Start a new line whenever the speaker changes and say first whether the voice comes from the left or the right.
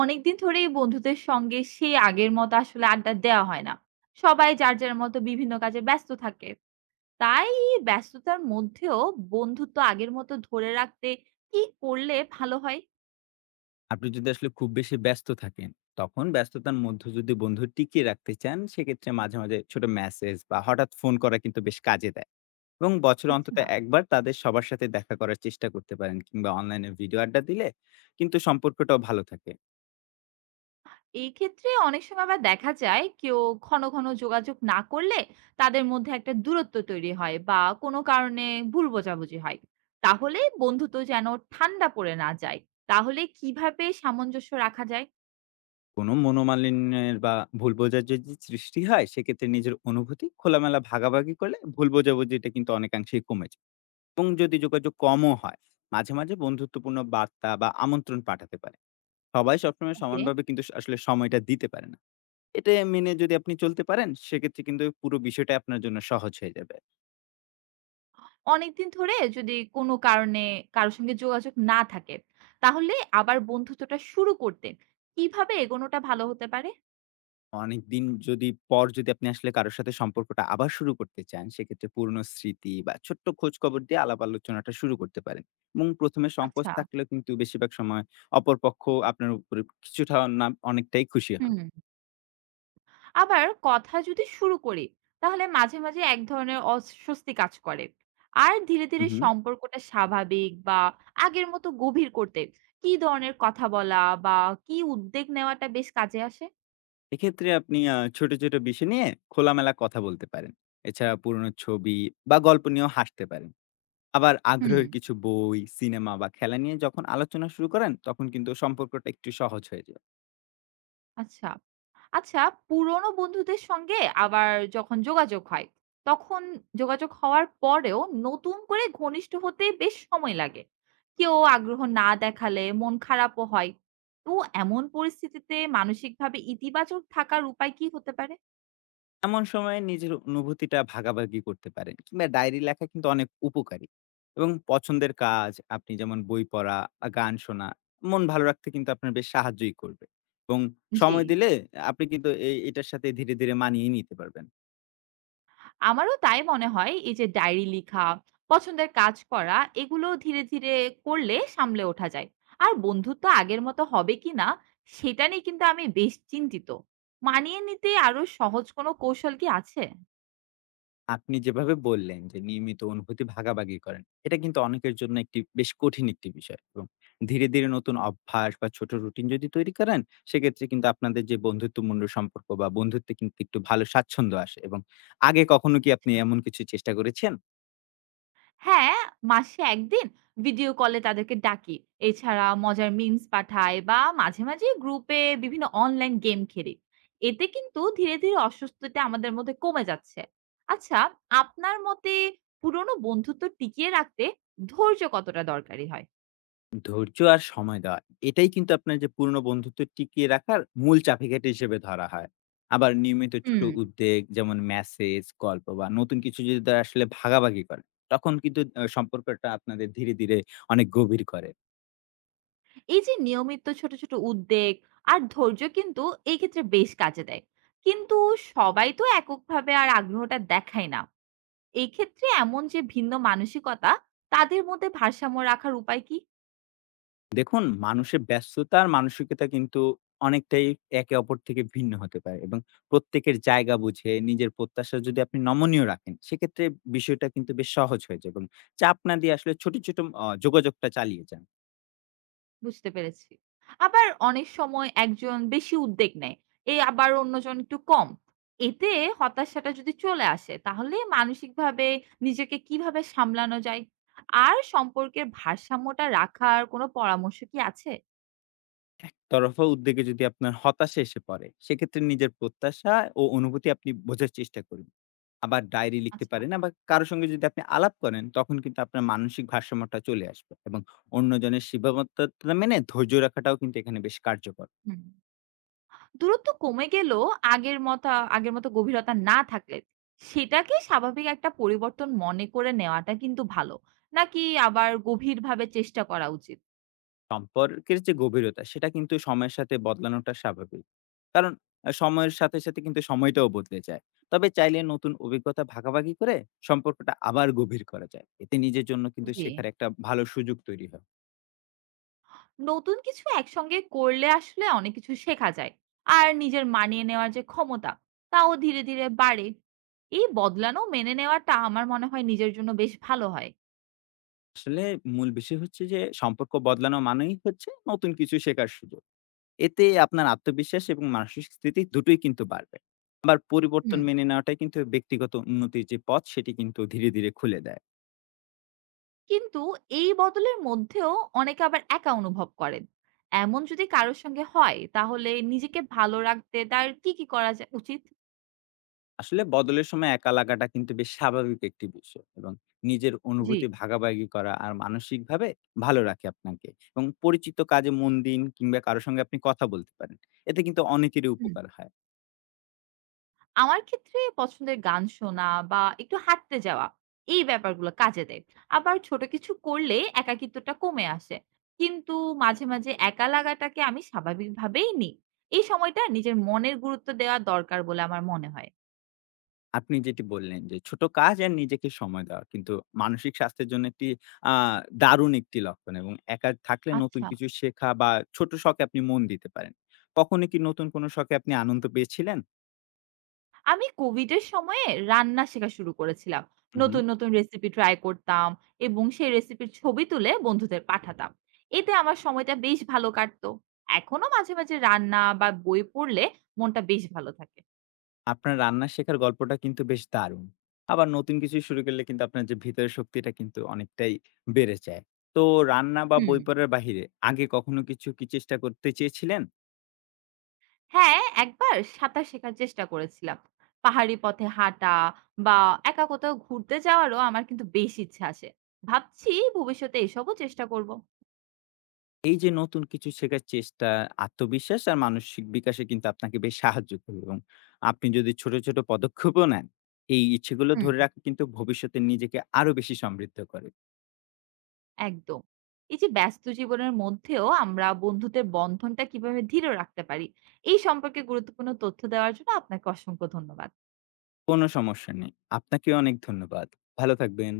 right: অনেকদিন ধরেই বন্ধুদের সঙ্গে সেই আগের মতো আসলে আড্ডা দেওয়া হয় না। সবাই যার মতো বিভিন্ন কাজে ব্যস্ত থাকে। তাই এই ব্যস্ততার মধ্যেও বন্ধুত্ব আগের মতো ধরে রাখতে কি করলে ভালো হয়?
left: আপনি যদি আসলে খুব বেশি ব্যস্ত থাকেন, তখন ব্যস্ততার মধ্যে যদি বন্ধু টিকিয়ে রাখতে চান, সেক্ষেত্রে মাঝে, মাঝে ছোট মেসেজ বা হঠাৎ ফোন করা কিন্তু বেশ কাজে দেয়। এবং বছরে অন্তত
right: আচ্ছা।
left: একবার তাদের সবার সাথে দেখা করার চেষ্টা করতে পারেন কিংবা অনলাইনে ভিডিও আড্ডা দিলে কিন্তু সম্পর্কটাও ভালো থাকে।
right: এই ক্ষেত্রে অনেক সময় আবার দেখা যায় কেউ ঘন, ঘন যোগাযোগ না করলে তাদের মধ্যে একটা দূরত্ব তৈরি হয় বা কোনো কারণে ভুল বোঝাবুঝি হয়। তাহলে বন্ধুত্ব যেন ঠান্ডা পড়ে না যায়। তাহলে কিভাবে সামঞ্জস্য রাখা যায়?
left: কোনো মনোমালিন্যের বা ভুল বোঝাবুঝির যে সৃষ্টি হয়, সেক্ষেত্রে নিজের অনুভূতি খোলামেলা ভাগাভাগি করলে ভুল বোঝাবুঝিটা কিন্তু অনেকাংশেই কমে যায়। এবং যদি যোগাযোগ কমও হয়, মাঝে, মাঝে বন্ধুত্বপূর্ণ বার্তা বা আমন্ত্রণ পাঠাতে পারেন। সবাই সবসময়
right: ওকে।
left: সমানভাবে কিন্তু আসলে সময়টা দিতে পারে না। এটা মেনে যদি আপনি চলতে পারেন, সেক্ষেত্রে কিন্তু পুরো বিষয়টা আপনার জন্য সহজ হয়ে যাবে।
right: অনেকদিন ধরে যদি কোনো কারণে কারো সঙ্গে যোগাযোগ না থাকে, তাহলে আবার বন্ধুত্বটা শুরু করতে কিভাবে এগোনোটা ভালো হতে পারে?
left: অনেকদিন পর যদি আপনি আসলে কারো সাথে সম্পর্কটা আবার শুরু করতে চান, সেক্ষেত্রে পুরনো স্মৃতি বা ছোট্ট খোঁজখবর দিয়ে আলাপ আলোচনাটা শুরু করতে পারেন। এবং প্রথম এ সংকোচ
right: আচ্ছা,
left: থাকলেও কিন্তু বেশিরভাগ সময় অপরপক্ষ আপনার উপরে কিছুটা না অনেকটাই খুশি হন।
right: হুম। আবার কথা যদি শুরু করি, তাহলে মাঝে, মাঝে এক ধরনের অস্বস্তি কাজ করে। আর ধীরে,
left: হু,
right: ধীরে
left: হুম।
right: সম্পর্কটা স্বাভাবিক বা আগের মতো গভীর করতে কি ধরনের কথা বলা বা কি উদ্যোগ নেওয়াটা বেশ কাজে আসে?
left: এক্ষেত্রে আপনি ছোট, ছোট বিষয় নিয়ে খোলামেলা কথা বলতে পারেন। এছাড়া পুরনো ছবি বা গল্প নিয়েও হাসতে পারেন। আবার
right: হুম।
left: আগ্রহের কিছু বই, সিনেমা বা খেলা নিয়ে যখন আলোচনা শুরু করেন, তখন কিন্তু সম্পর্কটা একটু সহজ হয়ে যায়।
right: আচ্ছা। আচ্ছা, পুরনো বন্ধুদের সঙ্গে আবার যখন যোগাযোগ হয়, তখন যোগাযোগ হওয়ার পরেও নতুন করে ঘনিষ্ঠ হতে বেশ সময় লাগে। কেউ আগ্রহ না দেখালে মন খারাপও হয়। তো এমন পরিস্থিতিতে মানসিকভাবে ইতিবাচক থাকার উপায় কি হতে পারে?
left: এমন সময়ে নিজের অনুভূতিটা ভাগাভাগি করতে পারেন কিংবা ডায়েরি লেখা কিন্তু অনেক উপকারী এবং পছন্দের কাজ আপনি যেমন বই পড়া বা গান শোনা, মন ভালো রাখতে কিন্তু আপনার বেশ সাহায্যই করবে এবং
right: জি।
left: সময় দিলে আপনি কিন্তু এই এটার সাথে ধীরে, ধীরে মানিয়ে নিতে পারবেন।
right: আমারও তাই মনে হয়, এই যে ডায়েরি লিখা, পছন্দের কাজ করা, এগুলো ধীরে, ধীরে করলে সামলে ওঠা যায়। আর বন্ধুত্ব আগের মতো হবে কিনা সেটা নিয়ে কিন্তু আমি বেশ চিন্তিত। মানিয়ে নিতে আরো সহজ কোনো কৌশল কি আছে?
left: আপনি যেভাবে বললেন যে নিয়মিত অনুভূতি ভাগাভাগি করেন, এটা কিন্তু অনেকের জন্য একটি বেশ কঠিন একটি বিষয় এবং ধীরে, ধীরে নতুন অভ্যাস বা ছোট রুটিন যদি তৈরি করেন, সেক্ষেত্রে কিন্তু আপনাদের যে বন্ধুত্বপূর্ণ সম্পর্ক বা বন্ধুত্বে কিন্তু একটু ভালো স্বাচ্ছন্দ্য আসে এবং আগে কখনো কি
right: আচ্ছা।
left: আপনি এমন কিছু চেষ্টা করেছেন?
right: হ্যাঁ, মাসে ১ দিন ভিডিও কলে তাদেরকে ডাকি। এছাড়া মজার মিমস পাঠাই বা মাঝে, মাঝে গ্রুপে বিভিন্ন অনলাইন গেম খেলি। এতে কিন্তু ধীরে, ধীরে অস্বস্তিটা আমাদের মধ্যে কমে যাচ্ছে। আচ্ছা, আপনার মতে পুরনো বন্ধুত্ব টিকিয়ে রাখতে ধৈর্য কতটা দরকারি হয়?
left: ধৈর্য আর সময় দেওয়া। এটাই কিন্তু আপনার যে পুরনো বন্ধুত্ব টিকিয়ে রাখার মূল চাবিকাঠি হিসেবে ধরা হয়। আবার নিয়মিত ছোট
right: হুম।
left: উদ্বেগ যেমন মেসেজ, গল্প বা নতুন কিছু যদি তারা আসলে ভাগাভাগি করে, তখন কিন্তু সম্পর্কটা আপনাদের ধীরে, ধীরে অনেক গভীর করে।
right: এই যে নিয়মিত ছোট, ছোট উদ্বেগ আর ধৈর্য, কিন্তু এই ক্ষেত্রে বেশ কাজে দেয়। কিন্তু সবাই তো এককভাবে আর আগ্রহটা দেখায় না। এই ক্ষেত্রে এমন যে ভিন্ন মানসিকতা, তাদের মধ্যে ভারসাম্য রাখার উপায় কি?
left: দেখুন মানুষের ব্যস্ততা আর মানসিকতা কিন্তু অনেকটাই একে অপর থেকে ভিন্ন হতে পারে এবং প্রত্যেকের জায়গা বুঝে নিজের প্রত্যাশা যদি আপনি নমনীয় রাখেন, সেক্ষেত্রে বিষয়টা কিন্তু বেশ সহজ হয়ে যায় এবং চাপ না দিয়ে আসলে ছোট, ছোট যোগাযোগটা চালিয়ে যান।
right: বুঝতে পেরেছি। আবার অনেক সময় একজন বেশি উদ্যোগ নেয়, এই আবার অন্যজন একটু কম। এতে হতাশাটা যদি চলে আসে, তাহলে মানসিকভাবে নিজেকে কিভাবে সামলানো যায়? আর সম্পর্কের ভারসাম্যটা রাখার কোনো পরামর্শ কি আছে?
left: একতরফা উদ্বেগে যদি আপনার হতাশা এসে পড়ে, সেক্ষেত্রে নিজের প্রত্যাশা ও অনুভূতি আপনি বোঝার চেষ্টা করুন। আবার ডায়েরি লিখতে
right: আচ্ছা,
left: পারেন, আবার কারো সঙ্গে যদি আপনি আলাপ করেন, তখন কিন্তু আপনার মানসিক ভারসাম্যটা চলে আসবে এবং অন্যজনের সীমাবদ্ধতা মেনে ধৈর্য রাখাটাও কিন্তু এখানে বেশ কার্যকর।
right: হুম। দূরত্ব কমে গেলেও আগের মতো আগের মতো গভীরতা না থাকলে সেটাকে স্বাভাবিক একটা পরিবর্তন মনে করে নেওয়াটা কিন্তু ভালো। নাকি আবার গভীরভাবে চেষ্টা করা উচিত?
left: সম্পর্কের যে গভীরতা, সেটা কিন্তু সময়ের সাথে বদলানোটা স্বাভাবিক। কারণ সময়ের সাথে, সাথে কিন্তু সময়টাও বদলে যায়। তবে চাইলে নতুন অভিজ্ঞতা ভাগাভাগি করে সম্পর্কটা আবার গভীর করা যায়। এতে নিজের জন্য কিন্তু
right: জি।
left: শেখার একটা ভালো সুযোগ তৈরি হয়।
right: নতুন কিছু একসঙ্গে করলে আসলে অনেক কিছু শেখা যায়। আর নিজের মানিয়ে নেওয়ার যে ক্ষমতা, তাও ধীরে, ধীরে বাড়ে। এই বদলানো মেনে নেওয়াটা আমার মনে হয় নিজের জন্য বেশ ভালো হয়।
left: আসলে মূল বিষয় হচ্ছে যে সম্পর্ক বদলানো মানেই হচ্ছে নতুন কিছু শেখার সুযোগ। এতে আপনার আত্মবিশ্বাস এবং মানসিক স্থিতি দুটোই কিন্তু বাড়বে। আবার পরিবর্তন
right: হুম।
left: মেনে নেওয়াটাই কিন্তু ব্যক্তিগত উন্নতির যে পথ সেটি কিন্তু ধীরে, ধীরে খুলে দেয়।
right: কিন্তু এই বদলের মধ্যেও অনেকে আবার একা অনুভব করেন। এমন যদি কারোর সঙ্গে হয়, তাহলে নিজেকে ভালো রাখতে তার কি, কি করা যা উচিত?
left: আসলে বদলের সময় একা লাগাটা কিন্তু বেশ স্বাভাবিক একটি বিষয় এবং নিজের
right: জি,
left: অনুভূতি ভাগাভাগি করা আর মানসিকভাবে ভালো রাখে আপনাকে এবং পরিচিত কাজে মন দিন কিংবা কারো সঙ্গে আপনি কথা বলতে পারেন। এতে কিন্তু অনেকেরই
right: হুম।
left: উপকার হয়।
right: আমার ক্ষেত্রে পছন্দের গান শোনা বা একটু হাঁটতে যাওয়া, এই ব্যাপারগুলো কাজে দেয়। আবার ছোট কিছু করলে একাকিত্বটা কমে আসে। কিন্তু মাঝে, মাঝে একা লাগাটাকে আমি স্বাভাবিকভাবেই নিই। এই সময়টা নিজের মনের গুরুত্ব দেওয়া দরকার বলে আমার মনে হয়।
left: আপনি যেটি বললেন যে, ছোট কাজ আর নিজেকে সময় দেওয়া। কিন্তু মানসিক স্বাস্থ্যের জন্য একটি আ দারুণ একটি লক্ষণ এবং একা থাকলে নতুন
right: আচ্ছা।
left: কিছু শেখা বা ছোট শখে আপনি মন দিতে পারেন। কখনো কি নতুন কোনো শখে আপনি আনন্দ পেয়েছিলেন?
right: আমি কোভিডের সময়ে রান্না শেখা শুরু করেছিলাম।
left: হু, হু।
right: নতুন, নতুন রেসিপি ট্রাই করতাম এবং সেই রেসিপির ছবি তুলে বন্ধুদের পাঠাতাম। এতে আমার সময়টা বেশ ভালো কাটতো। এখনো মাঝে, মাঝে রান্না বা বই পড়লে মনটা বেশ ভালো থাকে।
left: আপনার রান্না শেখার গল্পটা কিন্তু বেশ দারুণ। আবার নতুন কিছু শুরু করলে কিন্তু আপনার যে ভেতরের শক্তিটা কিন্তু অনেকটাই বেড়ে যায়। তো রান্না বা
right: হুম।
left: বই পড়ার বাহিরে আগে কখনো কিছু কি চেষ্টা করতে চেয়েছিলেন?
right: হ্যাঁ, একবার সাঁতার শেখার চেষ্টা করেছিলাম। পাহাড়ি পথে হাঁটা বা একা কোথাও ঘুরতে যাওয়ারও আমার কিন্তু বেশ ইচ্ছা আসে। ভাবছি ভবিষ্যতে এসবও চেষ্টা করব।
left: এই যে নতুন কিছু শেখার চেষ্টা, আত্মবিশ্বাস আর মানসিক বিকাশে কিন্তু আপনাকে বেশ সাহায্য করবে এবং আপনি যদি ছোট, ছোট পদক্ষেপও নেন, এই ইচ্ছেগুলো
right: হুম।
left: ধরে রাখা কিন্তু ভবিষ্যতে নিজেকে আরো বেশি সমৃদ্ধ করে।
right: একদম। এই যে ব্যস্ত জীবনের মধ্যেও আমরা বন্ধুত্বের বন্ধনটা কিভাবে দৃঢ় রাখতে পারি, এই সম্পর্কে গুরুত্বপূর্ণ তথ্য দেওয়ার জন্য আপনাকে অসংখ্য ধন্যবাদ।
left: কোনো সমস্যা নেই। আপনাকে অনেক ধন্যবাদ। ভালো থাকবেন।